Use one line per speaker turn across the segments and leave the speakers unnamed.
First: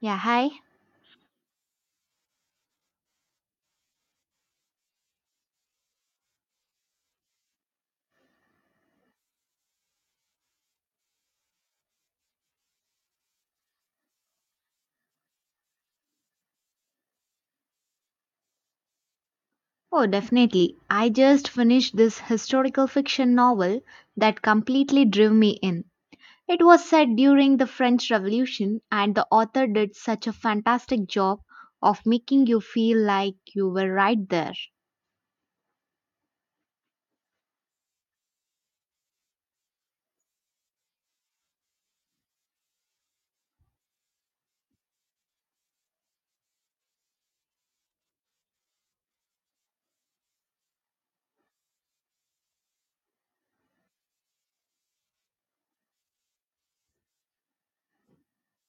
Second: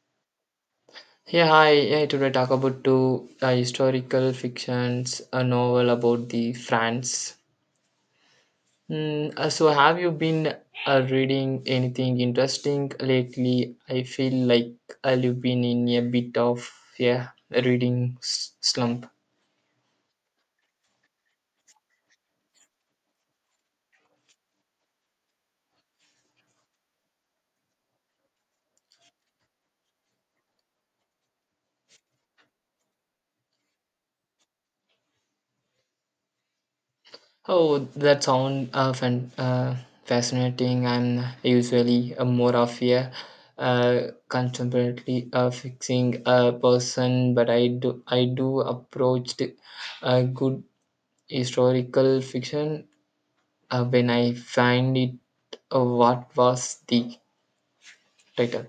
Yeah, hi.
Yeah, hi. Yeah, today talk about two historical fictions, a novel about the France. Have you been reading anything interesting lately? I feel like I've been in a bit of yeah a reading slump.
Oh, definitely. I just finished this historical fiction novel that completely drew me in. It was set during the French Revolution, and the author did such a fantastic job of making you feel like you were right there.
Oh, that sound fascinating. I'm usually more of a uh, contemporary fixing person, but I do approach the good historical fiction when I find it. What was the title?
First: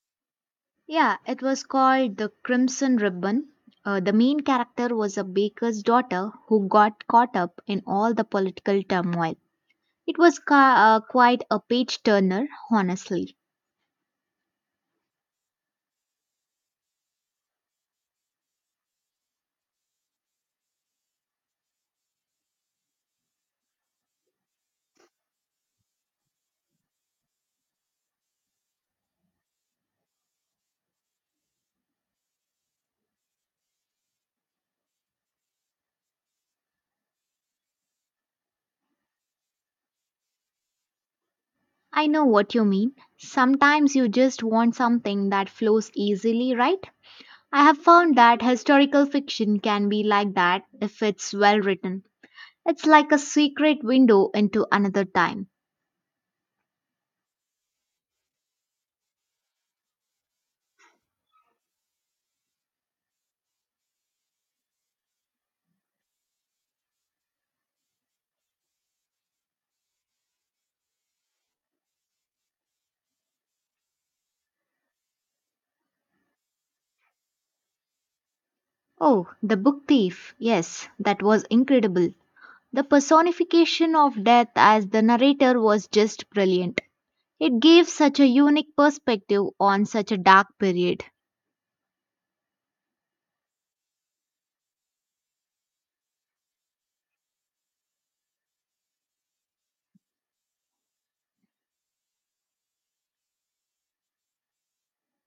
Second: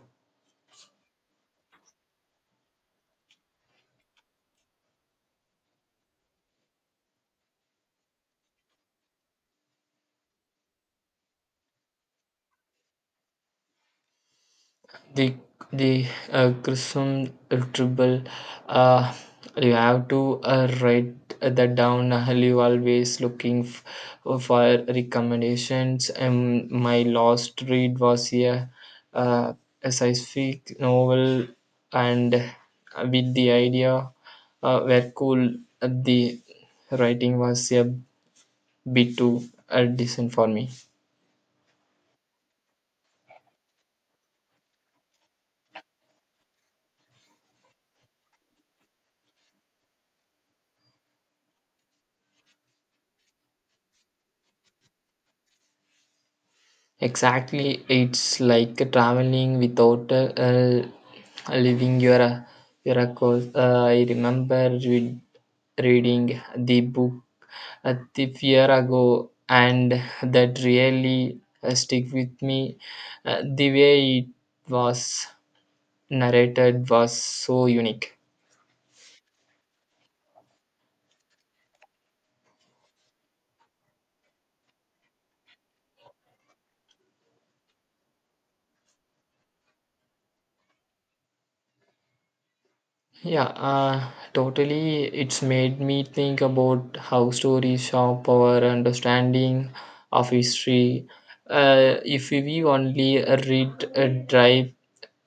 Yeah, it was called The Crimson Ribbon. The main character was a baker's daughter who got caught up in all the political turmoil. It was quite a page turner, honestly.
The the Chrism triple. Uh, you have to write that down. You always looking for recommendations. My last read was uh, a scientific novel, and with the idea were cool. The writing was a bit too decent for me.
I know what you mean. Sometimes you just want something that flows easily, right? I have found that historical fiction can be like that if it's well written. It's like a secret window into another time.
Exactly, it's like traveling without leaving your course. I remember reading the book the year ago, and that really stick with me. The way it was narrated was so unique.
Oh, The Book Thief. Yes, that was incredible. The personification of death as the narrator was just brilliant. It gave such a unique perspective on such a dark period.
Yeah, totally. It's made me think about how stories shape our understanding of history. If we only read uh, dry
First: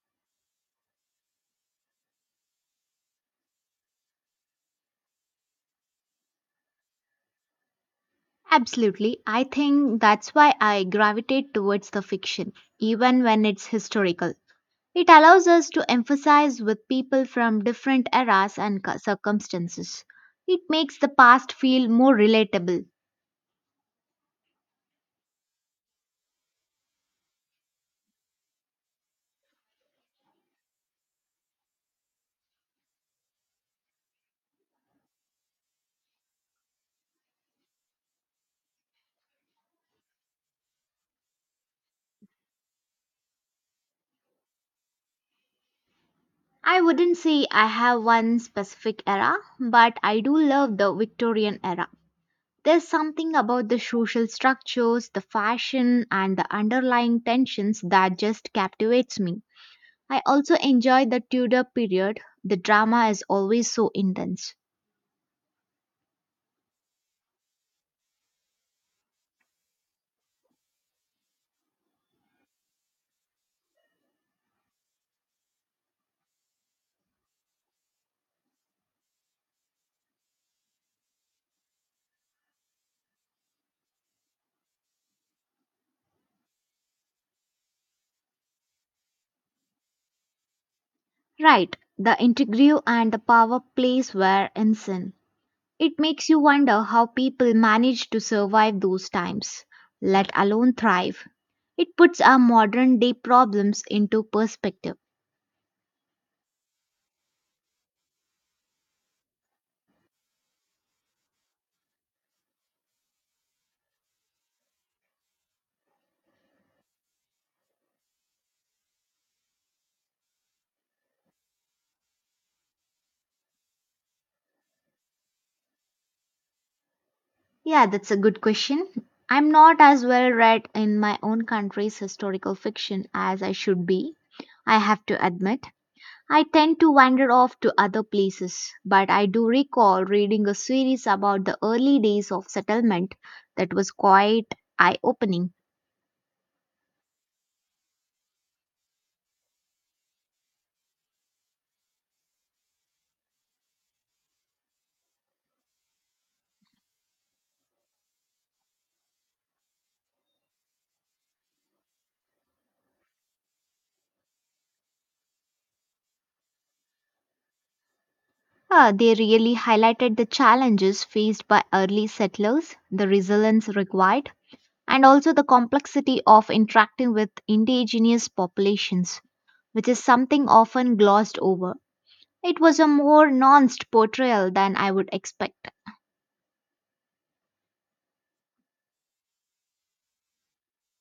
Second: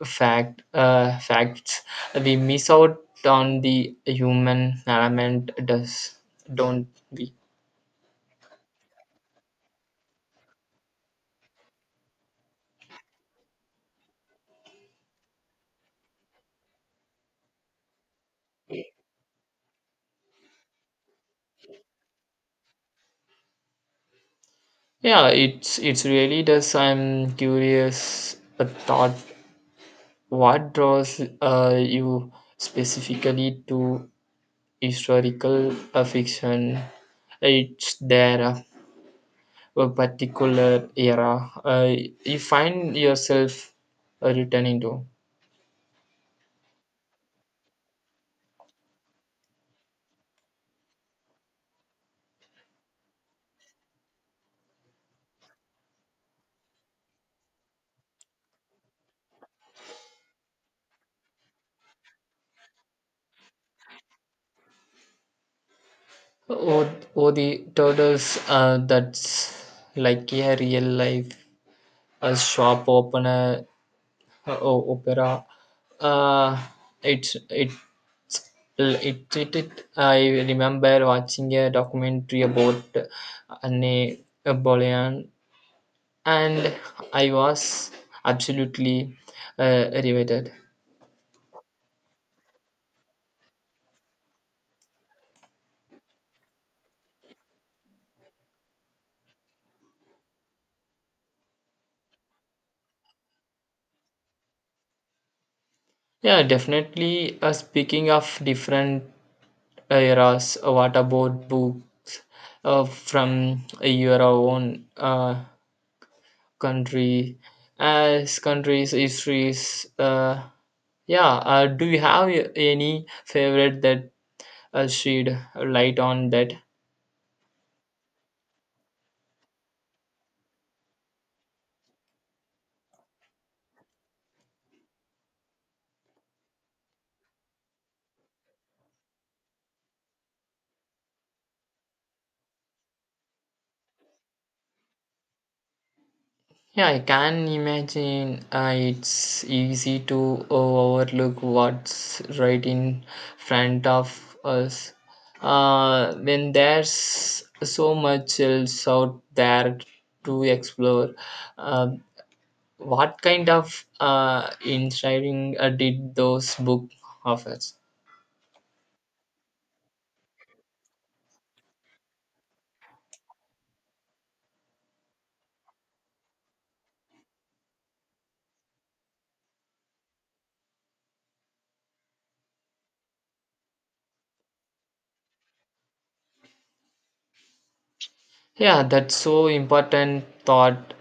fact uh, facts, we miss out on the human element. Does Don't we?
Absolutely. I think that's why I gravitate towards the fiction, even when it's historical. It allows us to emphasize with people from different circumstances. It makes the past feel more relatable.
Yeah, it's really does. I'm curious. A thought. What draws you specifically to historical fiction it's their a particular era you find yourself returning to
I wouldn't say I have one specific era, but I do love the Victorian era. There's something about the social structures, the fashion, and the underlying tensions that just captivates me. I also enjoy the Tudor period. The drama is always so intense.
or, or the turtles that's like a real life a shop opener opera uh, it's it it, it, it I remember watching a documentary about Anne Boleyn and I was absolutely riveted.
Right, the intrigue and the power plays were insane. It makes you wonder how people managed to survive those times, let alone thrive. It puts our modern day problems into perspective.
Yeah, definitely. Speaking of different eras, what about books from your own country, as countries, histories? Yeah, do you have any favorite that shed light on that?
Yeah, that's a good question. I'm not as well read in my own country's historical fiction as I should be, I have to admit. I tend to wander off to other places, but I do recall reading a series about the early days of settlement that was quite eye opening.
Yeah, I can imagine it's easy to overlook what's right in front of us. When there's so much else out there to explore, uh, what kind of inspiring did those books offer?
They really highlighted the challenges faced by early settlers, the resilience required, and also the complexity of interacting with indigenous populations, which is something often glossed over. It was a more nuanced portrayal than I would expect.
Yeah, that's so important thought.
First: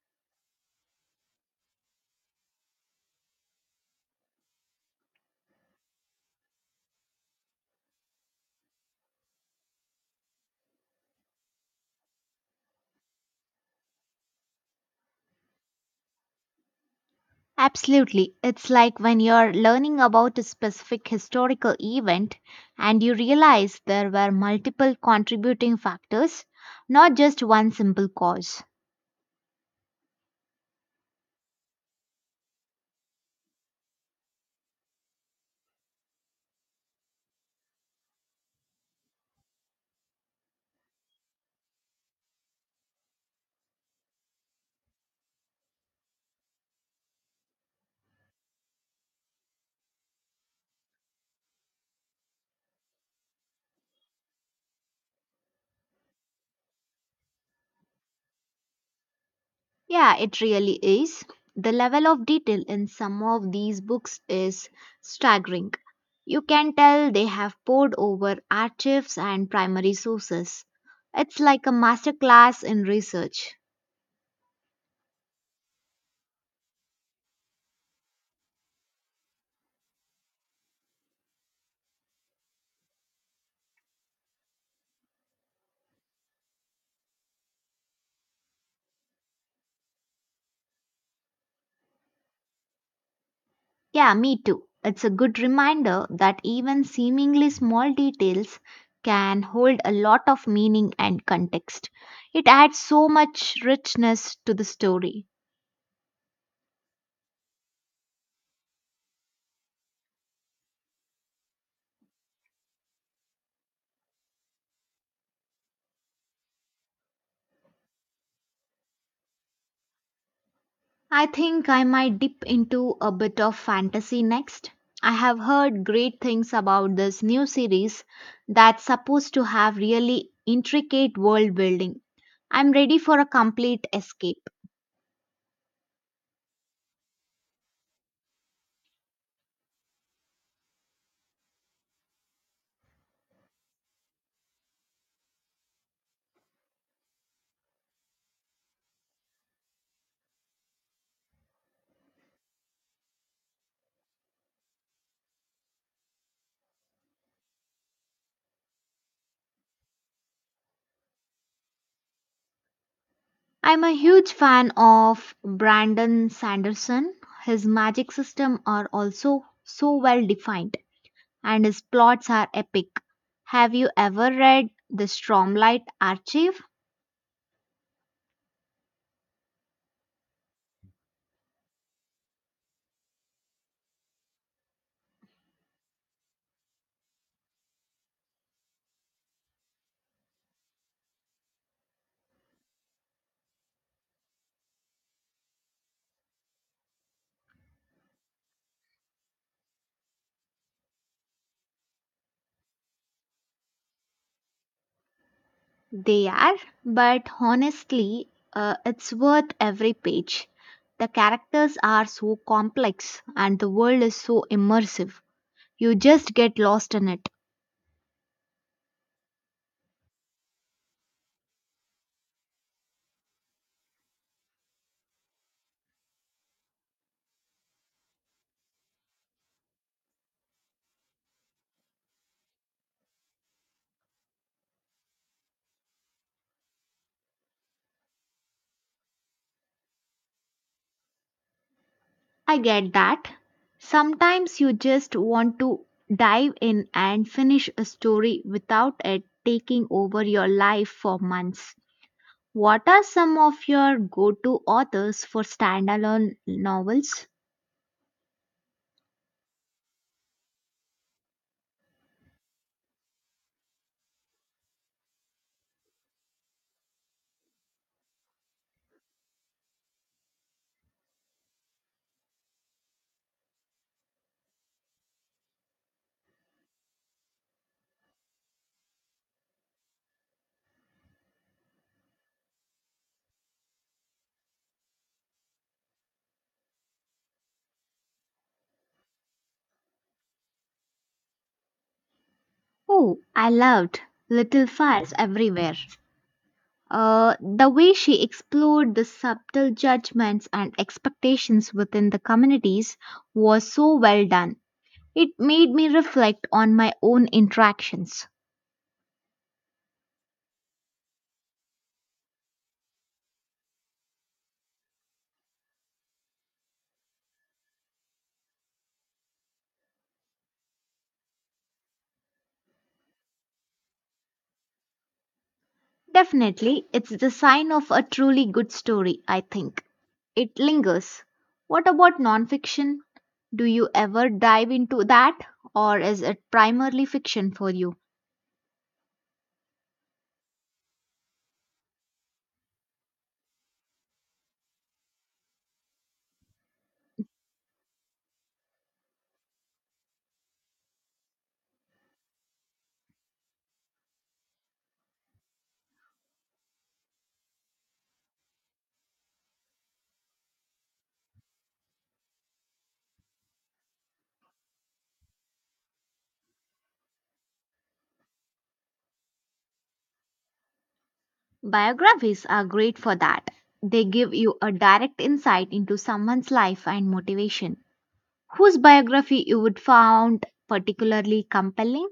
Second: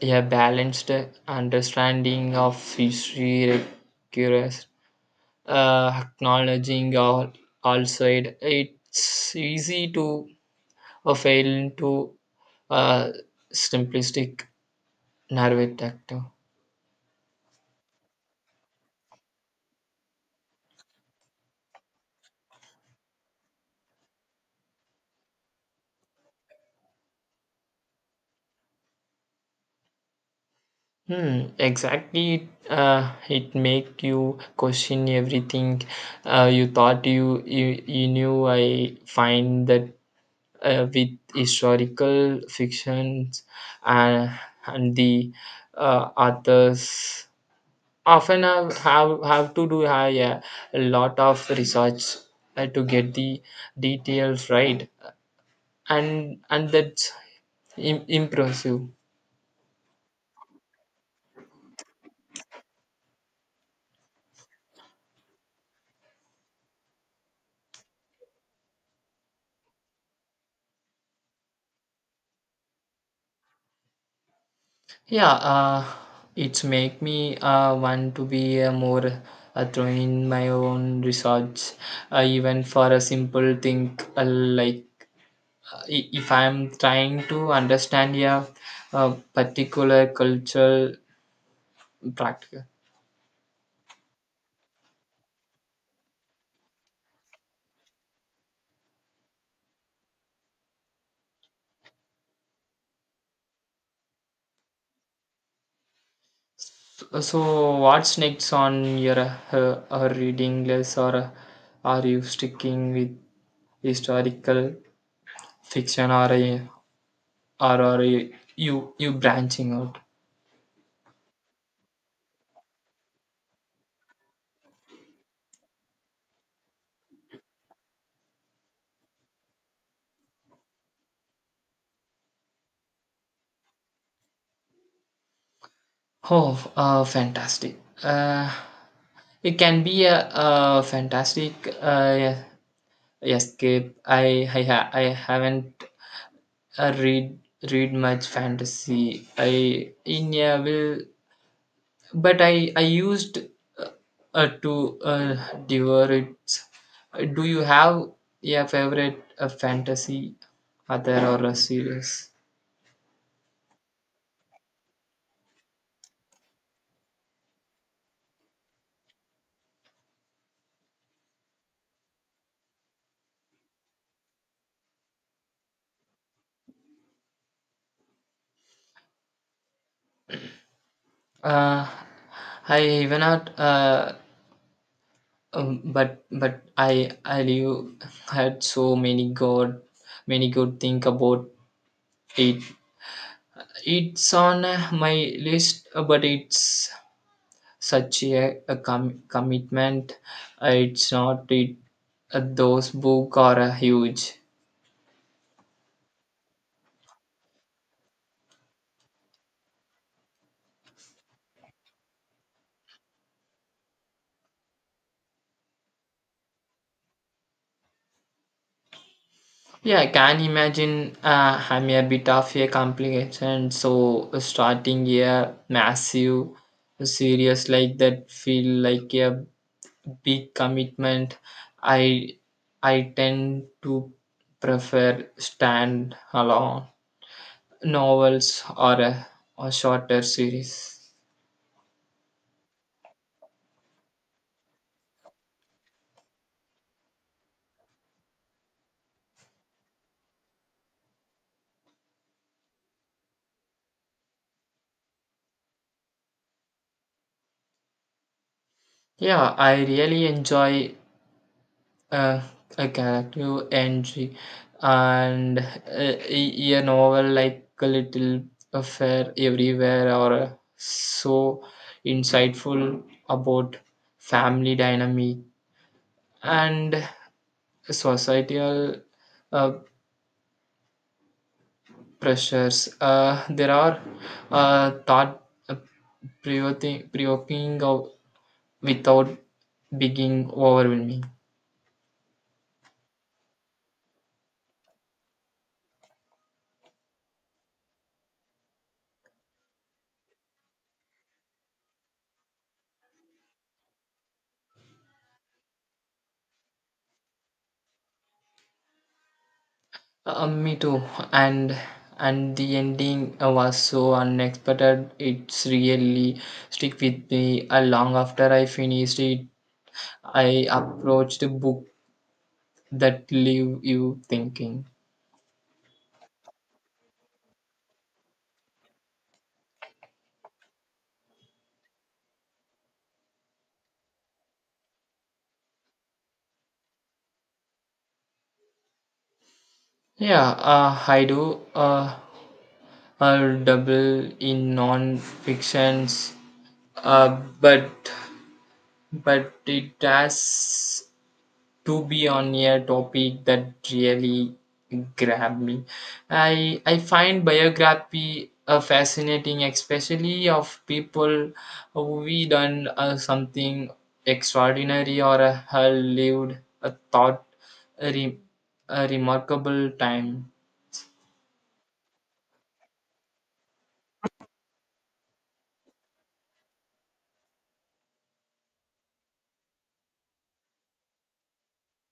A balanced understanding of history requires acknowledging all side it's easy to fail into a simplistic narrative actor
Absolutely. It's like when you're learning about a specific historical event and you realize there were multiple contributing factors, not just one simple cause.
exactly it make you question everything you thought you knew I find that with historical fictions and, and the authors often have to do a lot of research to get the details right and that's impressive
Yeah, it really is. The level of detail in some of these books is staggering. You can tell they have poured over archives and primary sources. It's like a masterclass in research.
yeah it's make me want to be more throw in my own research even for a simple thing like if I'm trying to understand a particular cultural practice
Yeah, me too. It's a good reminder that even seemingly small details can hold a lot of meaning and context. It adds so much richness to the story.
So, what's next on your her, her reading list, or are you sticking with historical fiction, or are you you branching out?
I think I might dip into a bit of fantasy next. I have heard great things about this new series that's supposed to have really intricate world building. I'm ready for a complete escape.
Oh, fantastic! It can be a fantastic escape. I haven't uh, read read much fantasy. I in a will but I used uh, to devour it. Do you have a favorite fantasy author or a series?
I'm a huge fan of Brandon Sanderson. His magic system are also so well defined and his plots are epic. Have you ever read the Stormlight Archive?
Uh, I even not, but I knew had many good think about it. It's on my list, but it's such a commitment. It's not it. Those book are huge.
They are, but honestly, it's worth every page. The characters are so complex and the world is so immersive. You just get lost in it.
Yeah, I can imagine. I'm a bit of a complication, so starting a massive series like that feel like a big commitment. I I tend to prefer stand alone novels or a shorter series.
I get that. Sometimes you just want to dive in and finish a story without it taking over your life for months. What are some of your go to authors for standalone novels?
Yeah, I really enjoy uh, a character entry, and a novel like a little affair everywhere or so insightful about family dynamic and societal uh, pressures there are thought provoking provoking without being overwhelming
Oh, I loved Little Fires Everywhere. The way she explored the subtle judgments and expectations within the communities was so well done. It made me reflect on my own interactions.
Me too. And the ending was so unexpected. It's really stick with me. Long after I finished it, I approached a book that leave you thinking.
Definitely, it's the sign of a truly good story, I think. It lingers. What about nonfiction? Do you ever dive into that, or is it primarily fiction for you?
Yeah, I do. I double in non-fictions, uh, but but it has to be on a topic that really grabbed me. I find biography fascinating, especially of people who done something extraordinary or have lived a thought a, re- a remarkable time.
Biographies are great for that. They give you a direct insight into someone's life and motivation. Whose biography you would found particularly compelling?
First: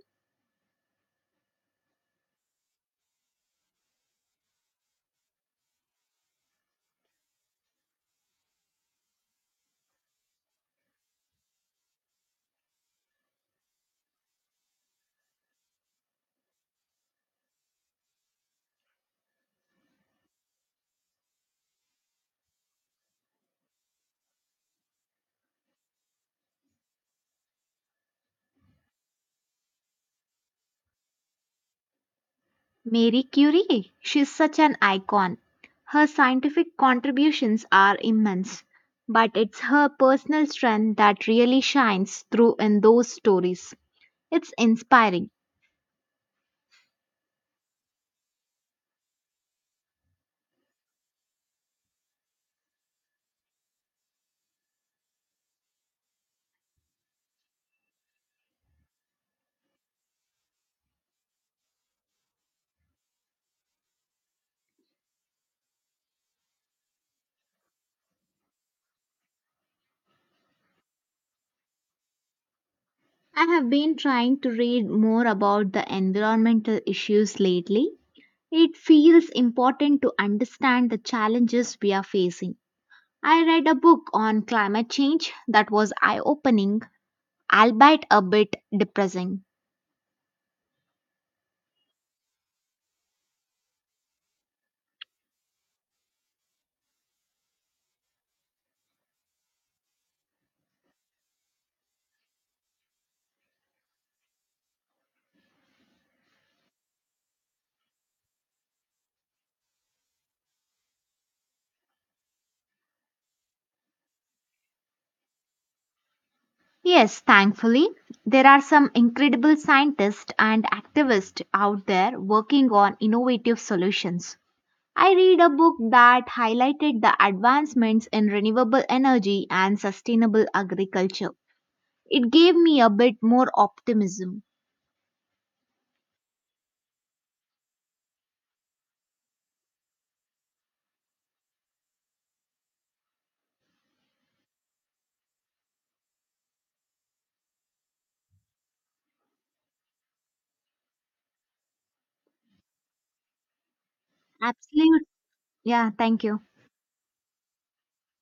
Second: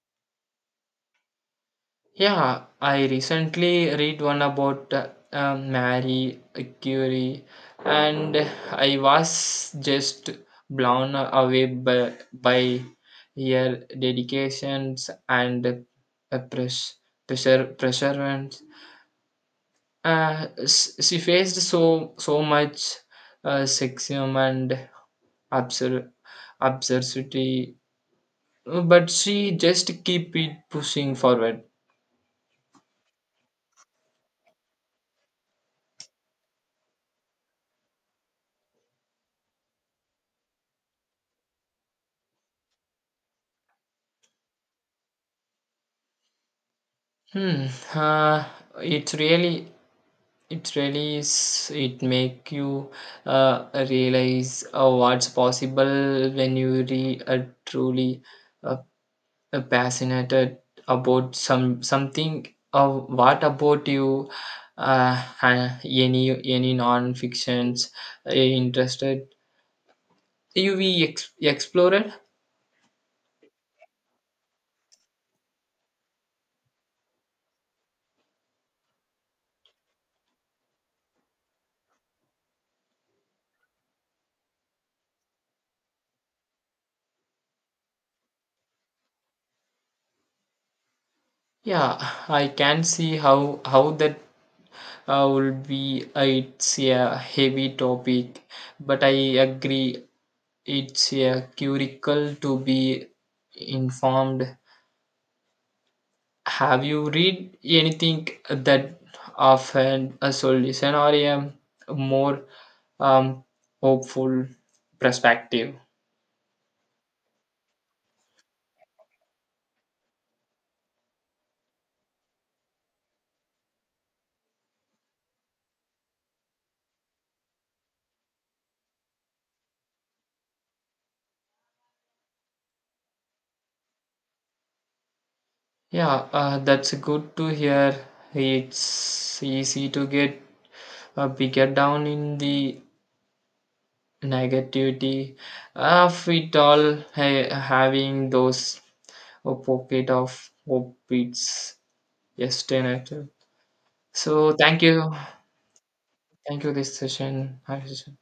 Yeah, I recently read one about Marie Curie, and I was just blown away by her dedications and pressure perseverance. She faced so much sexism and absur- absurdity, but she just keep it pushing forward.
Marie Curie, she's such an icon. Her scientific contributions are immense, but it's her personal strength that really shines through in those stories. It's inspiring.
Hmm. Uh, it really, it really is. It make you realize what's possible when you re truly uh, passionate about something. What about you? Any non-fictions interested? You we ex explored?
I have been trying to read more about the environmental issues lately. It feels important to understand the challenges we are facing. I read a book on climate change that was eye opening, albeit a bit depressing.
Yeah, I can see how that would be it's a heavy topic but I agree it's a curricle to be informed have you read anything that offered a solution or a more um, hopeful perspective
Yes, thankfully, there are some incredible scientists and activists out there working on innovative solutions. I read a book that highlighted the advancements in renewable energy and sustainable agriculture. It gave me a bit more optimism.
yeah that's good to hear it's easy to get bigger down in the negativity of it all having those a pocket of hope it's yesterday so
Absolute. Yeah, thank you.
thank you this session Hi, session.